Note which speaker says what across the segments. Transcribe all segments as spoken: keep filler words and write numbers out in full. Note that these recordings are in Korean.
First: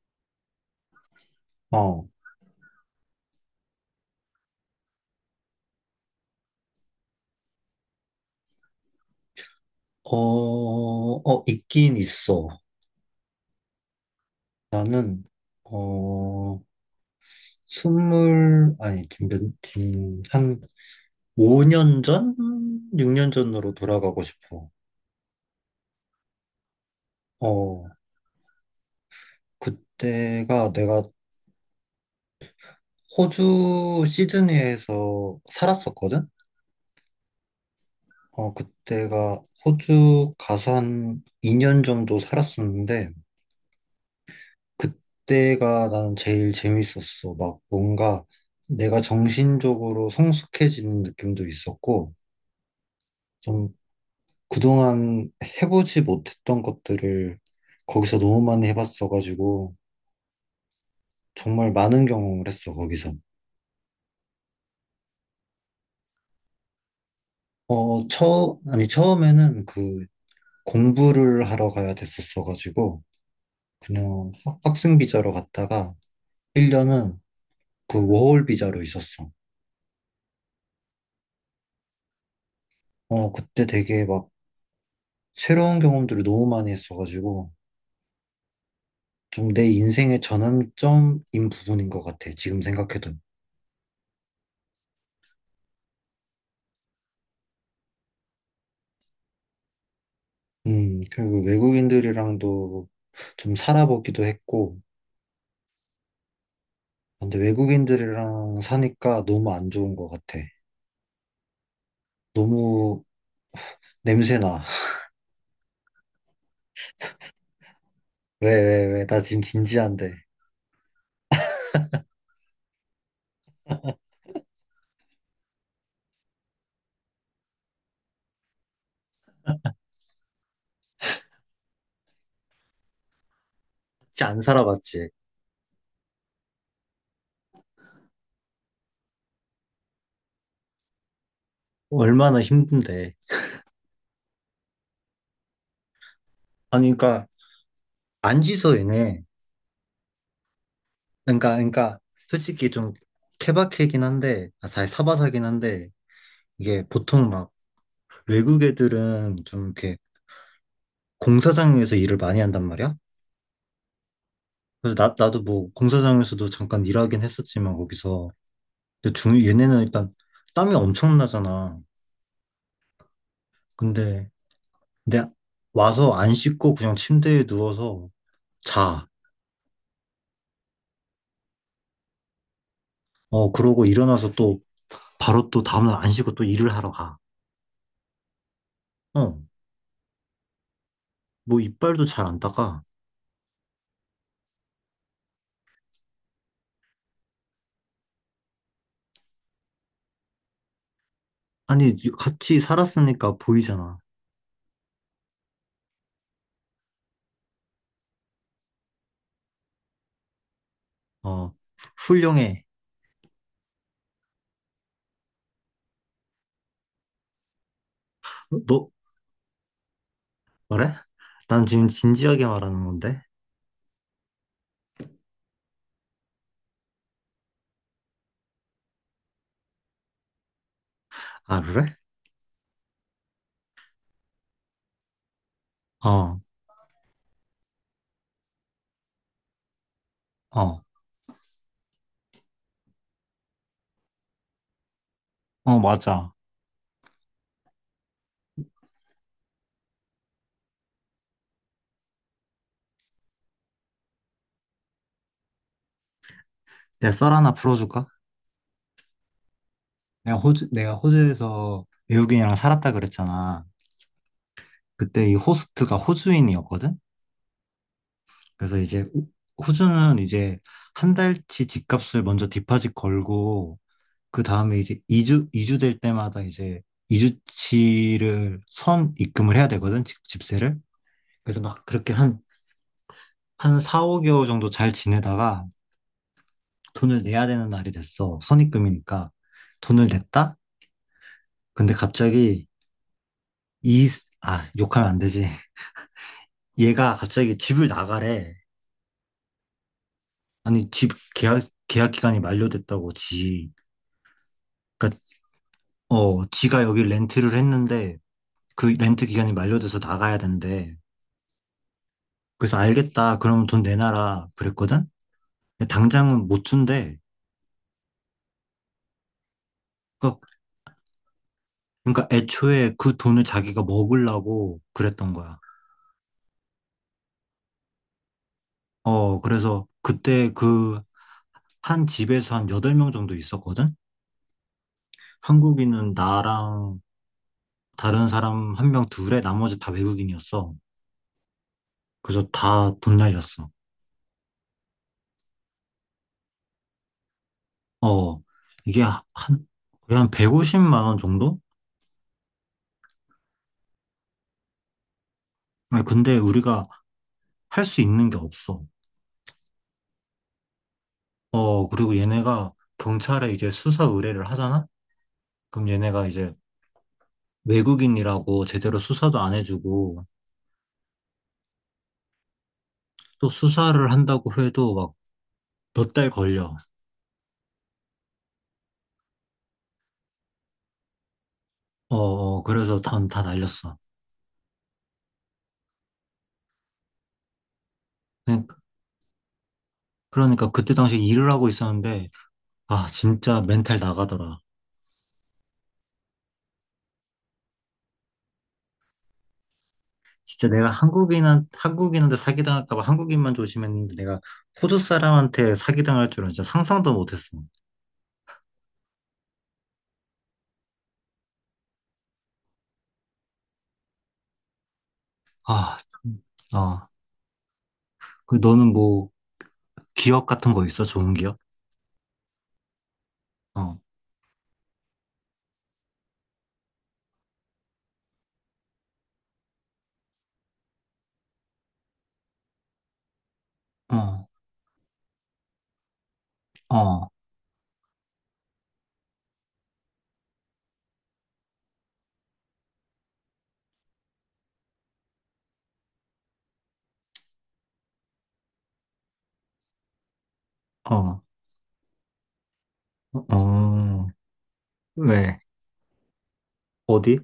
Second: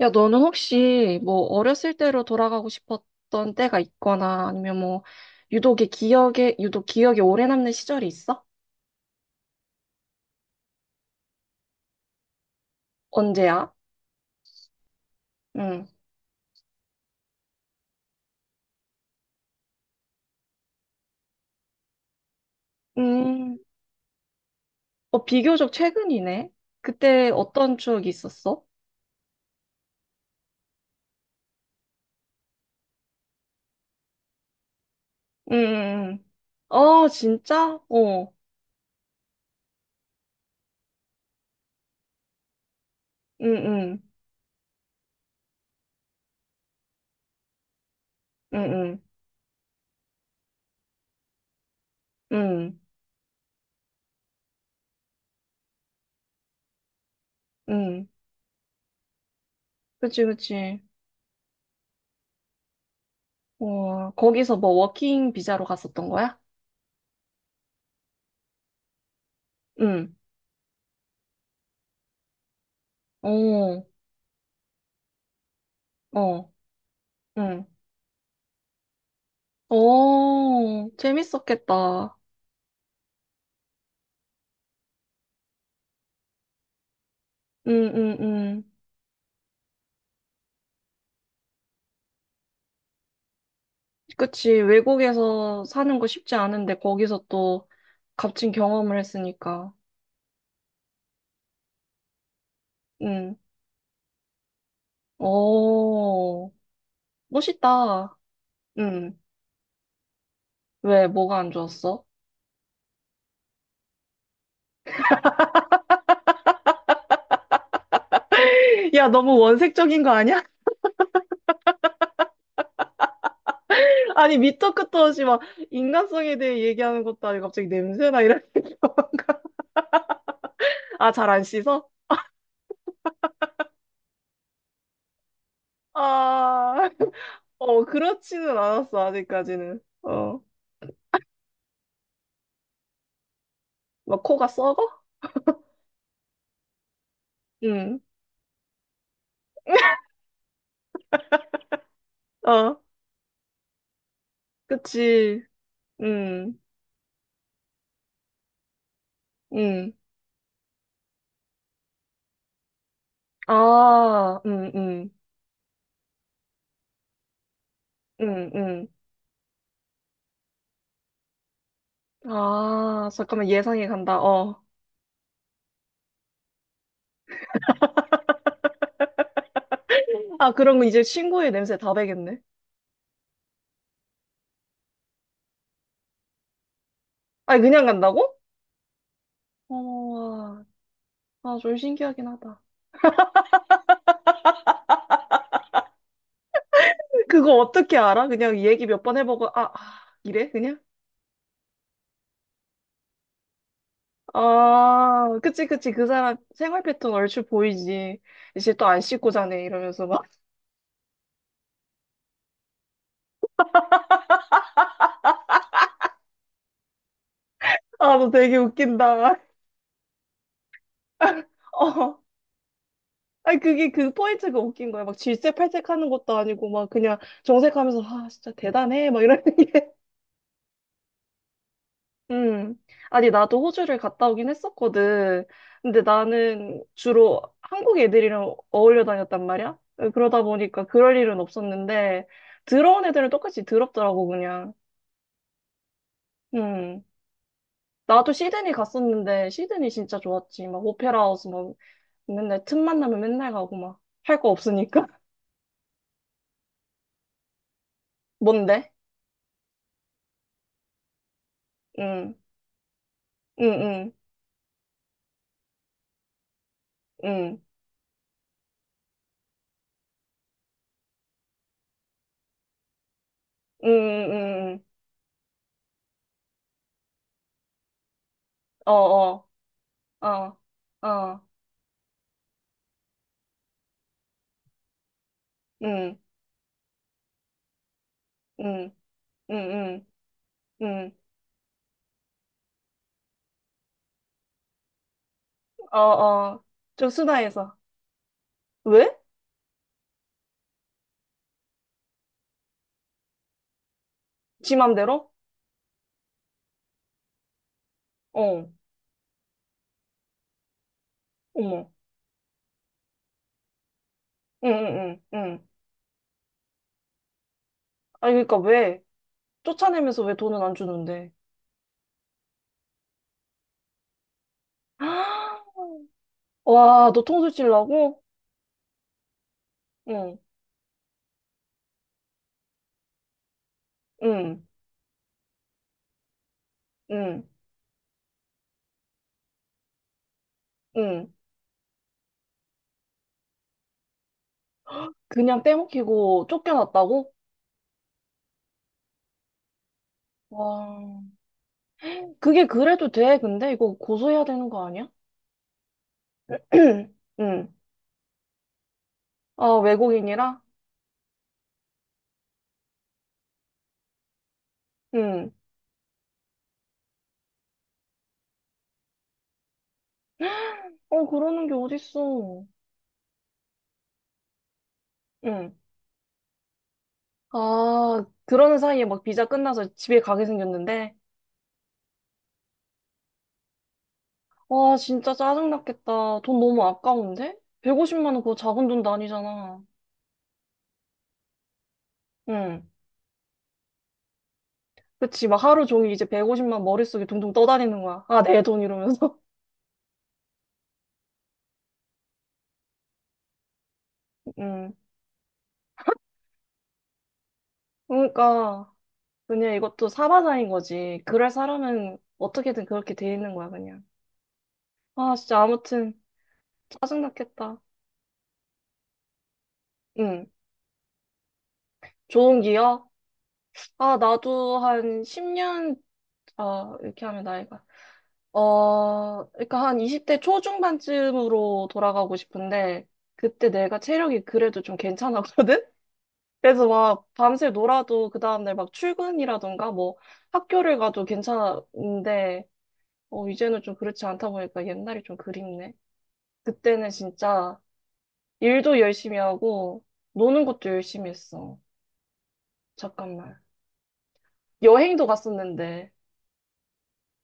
Speaker 1: 야, 너는 혹시 뭐 어렸을
Speaker 2: 어,
Speaker 1: 때로 돌아가고 싶었던 때가 있거나 아니면 뭐 유독의 기억에 유독 기억에 오래 남는 시절이 있어?
Speaker 2: 어, 어, 있긴 있어.
Speaker 1: 언제야?
Speaker 2: 나는,
Speaker 1: 응.
Speaker 2: 어, 스물, 아니, 지금, 몇, 지금 한 오 년 전? 육 년
Speaker 1: 음,
Speaker 2: 전으로 돌아가고 싶어.
Speaker 1: 어, 비교적 최근이네. 그때 어떤
Speaker 2: 어,
Speaker 1: 추억이 있었어?
Speaker 2: 그때가 내가 호주 시드니에서
Speaker 1: 응. 음,
Speaker 2: 살았었거든?
Speaker 1: 음. 어, 진짜? 어.
Speaker 2: 어, 그때가 호주 가서 한 이 년 정도 살았었는데,
Speaker 1: 응, 응.
Speaker 2: 그때가 나는 제일 재밌었어. 막 뭔가
Speaker 1: 응,
Speaker 2: 내가
Speaker 1: 응.
Speaker 2: 정신적으로 성숙해지는 느낌도 있었고,
Speaker 1: 응.
Speaker 2: 좀 그동안 해보지 못했던 것들을
Speaker 1: 응.
Speaker 2: 거기서 너무 많이 해봤어가지고,
Speaker 1: 그치, 그치.
Speaker 2: 정말 많은 경험을 했어, 거기서.
Speaker 1: 어, 거기서 뭐 워킹 비자로 갔었던 거야?
Speaker 2: 어, 처, 아니, 처음에는 그
Speaker 1: 응.
Speaker 2: 공부를 하러 가야 됐었어가지고,
Speaker 1: 어.
Speaker 2: 그냥 학- 학생 비자로 갔다가,
Speaker 1: 어.
Speaker 2: 일 년은
Speaker 1: 응.
Speaker 2: 그 워홀 비자로 있었어.
Speaker 1: 오, 재밌었겠다.
Speaker 2: 어, 그때 되게 막 새로운 경험들을 너무 많이 했어가지고,
Speaker 1: 응, 응, 응.
Speaker 2: 좀 내 인생의 전환점인 부분인 것 같아. 지금 생각해도.
Speaker 1: 그치. 외국에서 사는 거 쉽지 않은데 거기서 또 값진 경험을 했으니까.
Speaker 2: 음, 그리고 외국인들이랑도
Speaker 1: 응.
Speaker 2: 좀 살아보기도 했고,
Speaker 1: 오,
Speaker 2: 근데
Speaker 1: 멋있다.
Speaker 2: 외국인들이랑
Speaker 1: 응.
Speaker 2: 사니까 너무 안 좋은 것 같아.
Speaker 1: 왜, 뭐가 안 좋았어?
Speaker 2: 너무 냄새나. 왜, 왜, 왜?
Speaker 1: 야,
Speaker 2: 나
Speaker 1: 너무
Speaker 2: 지금
Speaker 1: 원색적인 거
Speaker 2: 진지한데.
Speaker 1: 아니야? 아니, 밑도 끝도 없이 막 인간성에 대해 얘기하는 것도 아니고 갑자기 냄새나 이런 아, 잘 안 씻어?
Speaker 2: 진짜 안 살아봤지.
Speaker 1: 아, 어, 그렇지는 않았어, 아직까지는. 어,
Speaker 2: 얼마나 힘든데.
Speaker 1: 막 코가 썩어?
Speaker 2: 아니, 그러니까,
Speaker 1: 응.
Speaker 2: 안지서 얘네. 그러니까, 그러니까, 솔직히
Speaker 1: 어,
Speaker 2: 좀 케바케긴 한데, 아, 사실 사바사긴
Speaker 1: 그치.
Speaker 2: 한데,
Speaker 1: 응,
Speaker 2: 이게 보통 막 외국 애들은 좀
Speaker 1: 응.
Speaker 2: 이렇게 공사장에서 일을 많이 한단 말이야.
Speaker 1: 아, 응,
Speaker 2: 그래서
Speaker 1: 응,
Speaker 2: 나, 나도 뭐 공사장에서도 잠깐 일하긴 했었지만 거기서.
Speaker 1: 응, 응.
Speaker 2: 근데 중 얘네는 일단 땀이 엄청나잖아.
Speaker 1: 아, 잠깐만, 예상이 간다.
Speaker 2: 근데
Speaker 1: 어.
Speaker 2: 근데 와서 안 씻고 그냥 침대에 누워서 자.
Speaker 1: 아, 그럼 이제 친구의 냄새 다 배겠네.
Speaker 2: 어 그러고 일어나서 또 바로 또 다음날 안 씻고 또 일을 하러 가.
Speaker 1: 아니, 그냥 간다고?
Speaker 2: 어
Speaker 1: 어, 아,
Speaker 2: 뭐
Speaker 1: 좀
Speaker 2: 이빨도 잘
Speaker 1: 신기하긴
Speaker 2: 안
Speaker 1: 하다.
Speaker 2: 닦아.
Speaker 1: 그거 어떻게 알아? 그냥 얘기 몇 번 해보고, 아, 아, 이래? 그냥?
Speaker 2: 아니 같이 살았으니까 보이잖아.
Speaker 1: 아, 그치, 그치. 그 사람 생활 패턴 얼추 보이지. 이제 또 안 씻고 자네. 이러면서 막.
Speaker 2: 어. 훌륭해.
Speaker 1: 아, 너 되게
Speaker 2: 너
Speaker 1: 웃긴다.
Speaker 2: 그래? 난 지금
Speaker 1: 어.
Speaker 2: 진지하게 말하는 건데.
Speaker 1: 아니 그게 그 포인트가 웃긴 거야. 막 질색팔색 하는 것도 아니고 막 그냥 정색하면서 아 진짜 대단해 막 이러는 게.
Speaker 2: 아, 그래?
Speaker 1: 음. 아니 나도 호주를 갔다 오긴 했었거든. 근데
Speaker 2: 어,
Speaker 1: 나는 주로 한국 애들이랑 어울려 다녔단 말이야. 어, 그러다
Speaker 2: 어.
Speaker 1: 보니까 그럴 일은 없었는데 들어온 애들은 똑같이 더럽더라고 그냥.
Speaker 2: 어, 맞아.
Speaker 1: 음. 나도 시드니 갔었는데 시드니 진짜 좋았지. 막 오페라 하우스 막 맨날 틈만 나면 맨날 가고 막 할 거 없으니까.
Speaker 2: 내가 썰 하나 풀어줄까?
Speaker 1: 뭔데?
Speaker 2: 내가 호주, 내가 호주에서
Speaker 1: 응.
Speaker 2: 외국인이랑 살았다
Speaker 1: 응,
Speaker 2: 그랬잖아.
Speaker 1: 응,
Speaker 2: 그때 이 호스트가 호주인이었거든?
Speaker 1: 응.
Speaker 2: 그래서 이제 호- 호주는 이제 한 달 치 집값을 먼저 디파짓 걸고,
Speaker 1: 음,
Speaker 2: 그
Speaker 1: 음,
Speaker 2: 다음에
Speaker 1: 음.
Speaker 2: 이제 이주이주될 때마다 이제
Speaker 1: 어,
Speaker 2: 이주치를선
Speaker 1: 어,
Speaker 2: 입금을 해야 되거든? 집,
Speaker 1: 어,
Speaker 2: 집세를.
Speaker 1: 어,
Speaker 2: 그래서 막 그렇게 한, 한 사, 오 개월 정도 잘 지내다가
Speaker 1: 음,
Speaker 2: 돈을 내야 되는 날이 됐어.
Speaker 1: 음,
Speaker 2: 선입금이니까.
Speaker 1: 음, 음,
Speaker 2: 돈을 냈다?
Speaker 1: 음,
Speaker 2: 근데 갑자기 이, 아, 욕하면 안 되지.
Speaker 1: 어, 어, 좀
Speaker 2: 얘가 갑자기
Speaker 1: 수다해서.
Speaker 2: 집을 나가래.
Speaker 1: 왜?
Speaker 2: 아니, 집 계약, 계약 기간이 만료됐다고, 지.
Speaker 1: 지
Speaker 2: 그니까,
Speaker 1: 맘대로?
Speaker 2: 어, 지가 여기 렌트를 했는데,
Speaker 1: 어,
Speaker 2: 그 렌트 기간이 만료돼서 나가야 된대.
Speaker 1: 어머,
Speaker 2: 그래서 알겠다. 그럼 돈 내놔라.
Speaker 1: 응,
Speaker 2: 그랬거든?
Speaker 1: 응, 응, 응.
Speaker 2: 근데 당장은 못 준대.
Speaker 1: 아니, 그러니까 왜? 쫓아내면서 왜
Speaker 2: 그니까,
Speaker 1: 돈은 안 주는데?
Speaker 2: 그니까 애초에 그 돈을 자기가 먹으려고 그랬던 거야.
Speaker 1: 와, 너 통수 찔라고
Speaker 2: 어, 그래서
Speaker 1: 응,
Speaker 2: 그때 그 한 집에서 한 여덟 명 정도 있었거든?
Speaker 1: 응,
Speaker 2: 한국인은 나랑
Speaker 1: 응,
Speaker 2: 다른 사람 한 명 둘에 나머지 다 외국인이었어.
Speaker 1: 응.
Speaker 2: 그래서 다 돈 날렸어.
Speaker 1: 그냥 떼먹히고 쫓겨났다고?
Speaker 2: 어, 이게 한, 거의 한 백오십만 원
Speaker 1: 와,
Speaker 2: 정도?
Speaker 1: 그게 그래도 돼, 근데? 이거 고소해야 되는 거 아니야?
Speaker 2: 아니, 근데 우리가
Speaker 1: 응.
Speaker 2: 할 수 있는 게 없어.
Speaker 1: 아, 외국인이라?
Speaker 2: 어, 그리고 얘네가 경찰에 이제 수사 의뢰를 하잖아?
Speaker 1: 응.
Speaker 2: 그럼 얘네가 이제 외국인이라고 제대로 수사도 안 해주고,
Speaker 1: 어, 그러는 게 어딨어.
Speaker 2: 또 수사를 한다고 해도 막
Speaker 1: 응.
Speaker 2: 몇 달 걸려.
Speaker 1: 아, 그러는 사이에 막 비자 끝나서 집에 가게 생겼는데,
Speaker 2: 어, 어, 그래서 다, 다 날렸어.
Speaker 1: 와, 진짜 짜증났겠다. 돈 너무 아까운데? 백오십만 원 그거
Speaker 2: 그러니까
Speaker 1: 작은 돈도 아니잖아.
Speaker 2: 그러니까 그때 당시 일을 하고 있었는데,
Speaker 1: 응.
Speaker 2: 아, 진짜 멘탈 나가더라.
Speaker 1: 그치, 막 하루 종일 이제 백오십만 머릿속에 둥둥 떠다니는 거야. 아, 내 돈 이러면서.
Speaker 2: 진짜 내가 한국인한 한국인한테 사기당할까 봐 한국인만 조심했는데 내가
Speaker 1: 응.
Speaker 2: 호주 사람한테 사기당할 줄은 진짜 상상도 못했어.
Speaker 1: 그러니까, 그냥 이것도 사바사인 거지. 그럴 사람은 어떻게든 그렇게 돼 있는 거야, 그냥. 아, 진짜
Speaker 2: 아,
Speaker 1: 아무튼
Speaker 2: 참. 어.
Speaker 1: 짜증났겠다.
Speaker 2: 그 너는 뭐 기억
Speaker 1: 응.
Speaker 2: 같은 거 있어? 좋은 기억?
Speaker 1: 좋은 기억?
Speaker 2: 어,
Speaker 1: 아, 나도 한 십 년 아, 이렇게 하면 나이가. 어, 그러니까 한 이십 대 초중반쯤으로 돌아가고 싶은데, 그때 내가 체력이
Speaker 2: 어,
Speaker 1: 그래도 좀 괜찮았거든? 그래서 막
Speaker 2: 어,
Speaker 1: 밤새 놀아도 그 다음날 막 출근이라던가 뭐 학교를 가도 괜찮은데, 어, 이제는 좀 그렇지 않다 보니까 옛날이 좀 그립네. 그때는 진짜 일도 열심히 하고, 노는 것도 열심히
Speaker 2: 어,
Speaker 1: 했어. 잠깐만.
Speaker 2: 어.
Speaker 1: 여행도
Speaker 2: 왜?
Speaker 1: 갔었는데,
Speaker 2: 어디?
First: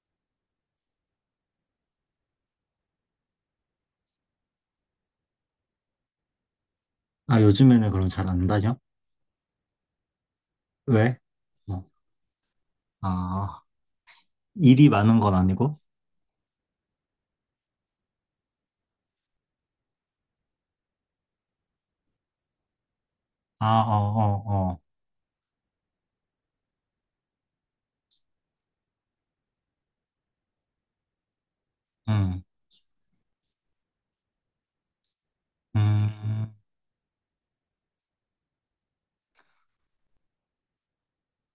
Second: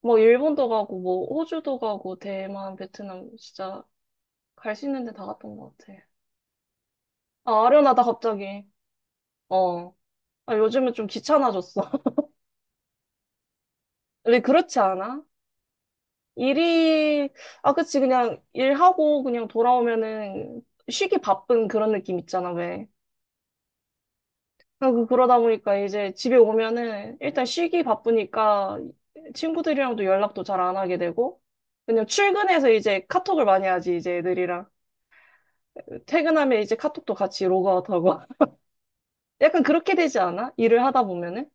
Speaker 1: 뭐 일본도 가고, 뭐 호주도 가고, 대만, 베트남, 진짜 갈 수 있는 데 다 갔던 것 같아.
Speaker 2: 아,
Speaker 1: 아,
Speaker 2: 요즘에는
Speaker 1: 아련하다,
Speaker 2: 그럼 잘 안
Speaker 1: 갑자기.
Speaker 2: 다녀?
Speaker 1: 어. 아, 요즘은 좀
Speaker 2: 왜?
Speaker 1: 귀찮아졌어.
Speaker 2: 어. 아,
Speaker 1: 근데 그렇지
Speaker 2: 일이 많은
Speaker 1: 않아?
Speaker 2: 건 아니고?
Speaker 1: 일이, 아, 그치. 그냥 일하고 그냥 돌아오면은 쉬기 바쁜 그런 느낌 있잖아, 왜.
Speaker 2: 아, 어, 어, 어.
Speaker 1: 아, 그, 그러다 보니까 이제 집에 오면은 일단 쉬기 바쁘니까 친구들이랑도 연락도 잘 안 하게 되고, 그냥
Speaker 2: 음,
Speaker 1: 출근해서 이제 카톡을 많이 하지, 이제 애들이랑.
Speaker 2: 음.
Speaker 1: 퇴근하면 이제 카톡도 같이 로그아웃하고. 약간 그렇게 되지 않아? 일을 하다 보면은?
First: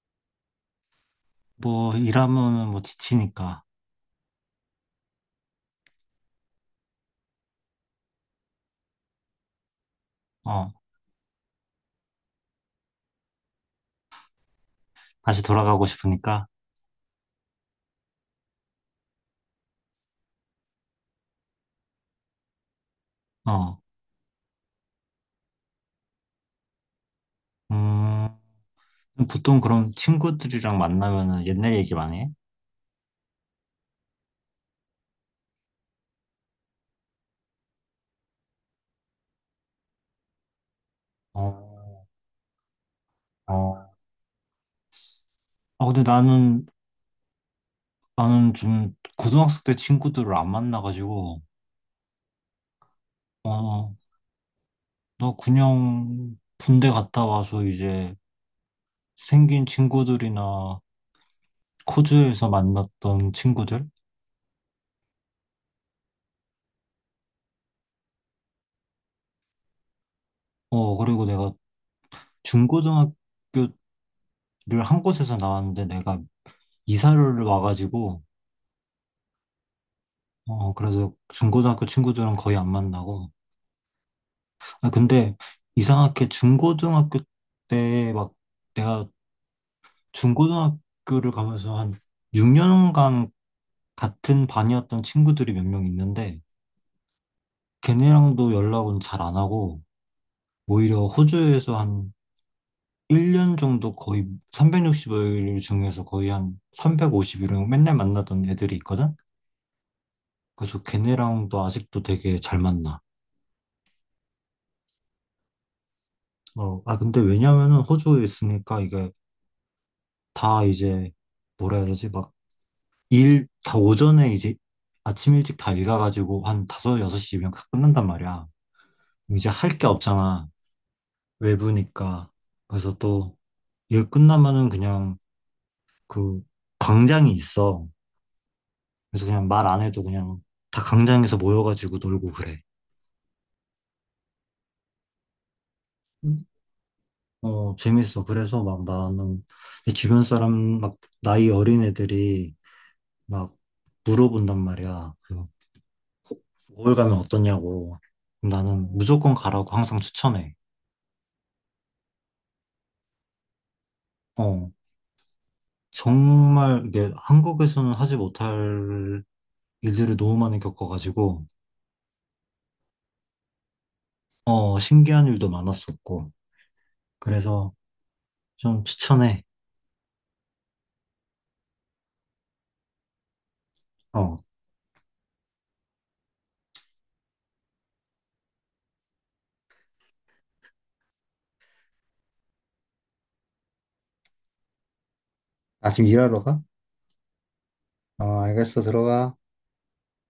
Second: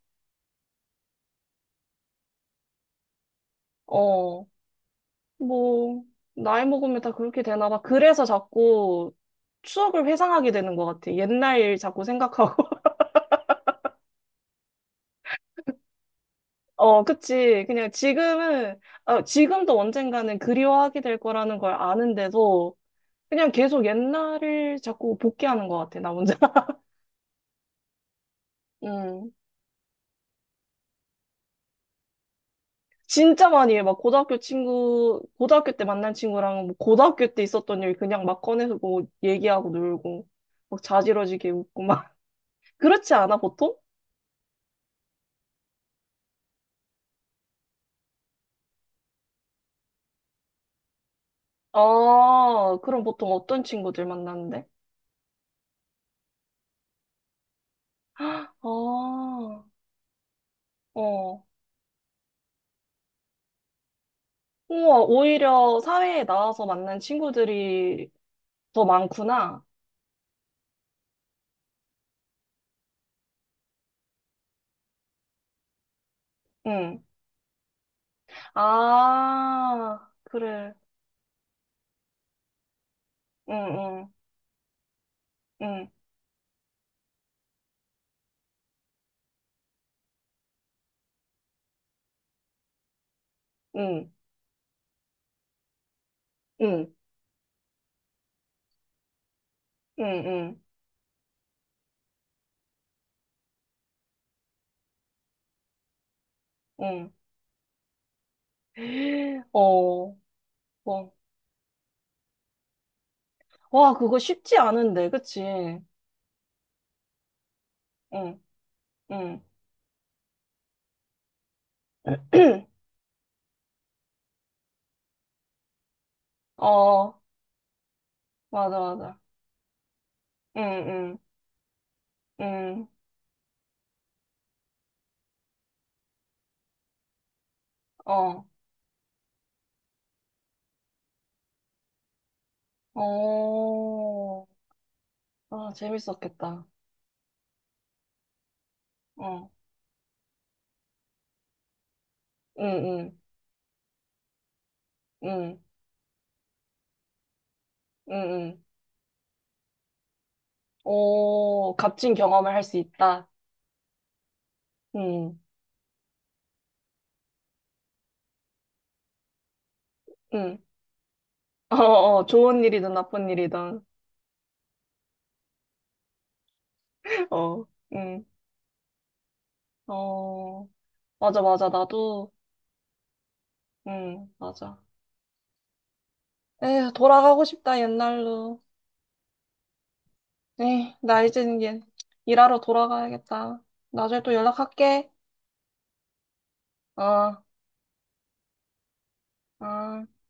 Speaker 2: 뭐 일하면은 뭐 지치니까.
Speaker 1: 어. 뭐, 나이 먹으면 다 그렇게 되나 봐. 그래서 자꾸 추억을 회상하게
Speaker 2: 어.
Speaker 1: 되는 것 같아. 옛날 일 자꾸 생각하고.
Speaker 2: 다시 돌아가고 싶으니까.
Speaker 1: 어, 그치. 그냥 지금은, 어 지금도 언젠가는 그리워하게 될 거라는 걸 아는데도 그냥
Speaker 2: 어.
Speaker 1: 계속 옛날을 자꾸 복귀하는 것 같아, 나 혼자.
Speaker 2: 음,
Speaker 1: 음.
Speaker 2: 보통 그럼 친구들이랑 만나면은 옛날 얘기 많이 해?
Speaker 1: 진짜 많이 해. 막 고등학교 친구, 고등학교 때 만난 친구랑 뭐 고등학교 때 있었던 일 그냥 막 꺼내서 뭐 얘기하고 놀고, 막 자지러지게 웃고
Speaker 2: 어,
Speaker 1: 막. 그렇지 않아, 보통?
Speaker 2: 어. 아, 근데 나는, 나는 좀 고등학생 때 친구들을 안 만나가지고,
Speaker 1: 아, 그럼 보통 어떤
Speaker 2: 어,
Speaker 1: 친구들 만나는데?
Speaker 2: 나 그냥 군대 갔다 와서 이제
Speaker 1: 아,
Speaker 2: 생긴 친구들이나
Speaker 1: 어.
Speaker 2: 코즈에서 만났던 친구들?
Speaker 1: 우와, 오히려 사회에 나와서 만난 친구들이 더 많구나.
Speaker 2: 어, 그리고 내가 중고등학교를 한 곳에서 나왔는데 내가
Speaker 1: 응.
Speaker 2: 이사를 와가지고,
Speaker 1: 아, 그래.
Speaker 2: 어, 그래서 중고등학교 친구들은 거의 안 만나고,
Speaker 1: 응,
Speaker 2: 아, 근데
Speaker 1: 응,
Speaker 2: 이상하게 중고등학교 때 막 내가 중고등학교를 가면서 한 육 년간
Speaker 1: 응,
Speaker 2: 같은 반이었던 친구들이 몇 명 있는데
Speaker 1: 응,
Speaker 2: 걔네랑도 연락은 잘 안 하고
Speaker 1: 응, 응,
Speaker 2: 오히려 호주에서 한 일 년 정도 거의 삼백육십오 일 중에서 거의 한
Speaker 1: 응.
Speaker 2: 삼백오십 일은 맨날 만나던 애들이 있거든?
Speaker 1: 어,
Speaker 2: 그래서
Speaker 1: 어.
Speaker 2: 걔네랑도 아직도 되게 잘 만나.
Speaker 1: 와, 그거 쉽지 않은데, 그치?
Speaker 2: 어, 아, 근데 왜냐면은 호주에
Speaker 1: 응,
Speaker 2: 있으니까 이게
Speaker 1: 응.
Speaker 2: 다 이제 뭐라 해야 되지? 일, 다 오전에 이제 아침 일찍 다 일가가지고 한 다섯, 여섯
Speaker 1: 어,
Speaker 2: 시 이면 다 끝난단 말이야.
Speaker 1: 맞아, 맞아.
Speaker 2: 그럼 이제 할 게 없잖아.
Speaker 1: 응, 응,
Speaker 2: 외부니까.
Speaker 1: 응.
Speaker 2: 그래서 또 일 끝나면은 그냥 그 광장이 있어.
Speaker 1: 어,
Speaker 2: 그래서 그냥 말 안 해도 그냥 다 광장에서 모여가지고 놀고 그래.
Speaker 1: 어. 아,
Speaker 2: 음.
Speaker 1: 재밌었겠다.
Speaker 2: 어, 재밌어. 그래서 막 나는
Speaker 1: 어,
Speaker 2: 내 주변 사람 막 나이 어린 애들이
Speaker 1: 응, 응,
Speaker 2: 막 물어본단 말이야. 그
Speaker 1: 응,
Speaker 2: 월 가면 어떠냐고.
Speaker 1: 응, 응.
Speaker 2: 나는 무조건 가라고 항상 추천해.
Speaker 1: 오, 값진 경험을 할 수 있다.
Speaker 2: 어,
Speaker 1: 응,
Speaker 2: 정말 이게 한국에서는 하지 못할 일들을 너무
Speaker 1: 응.
Speaker 2: 많이 겪어가지고,
Speaker 1: 어, 어, 좋은 일이든 나쁜 일이든.
Speaker 2: 어, 신기한 일도 많았었고,
Speaker 1: 어,
Speaker 2: 그래서
Speaker 1: 응.
Speaker 2: 좀 추천해.
Speaker 1: 어, 맞아, 맞아. 나도, 응,
Speaker 2: 어.
Speaker 1: 맞아. 에, 돌아가고 싶다, 옛날로. 에, 나 이제 이제 일하러 돌아가야겠다. 나중에 또 연락할게.
Speaker 2: 나 지금 일하러 가?
Speaker 1: 어,
Speaker 2: 어, 알겠어. 들어가.
Speaker 1: 어.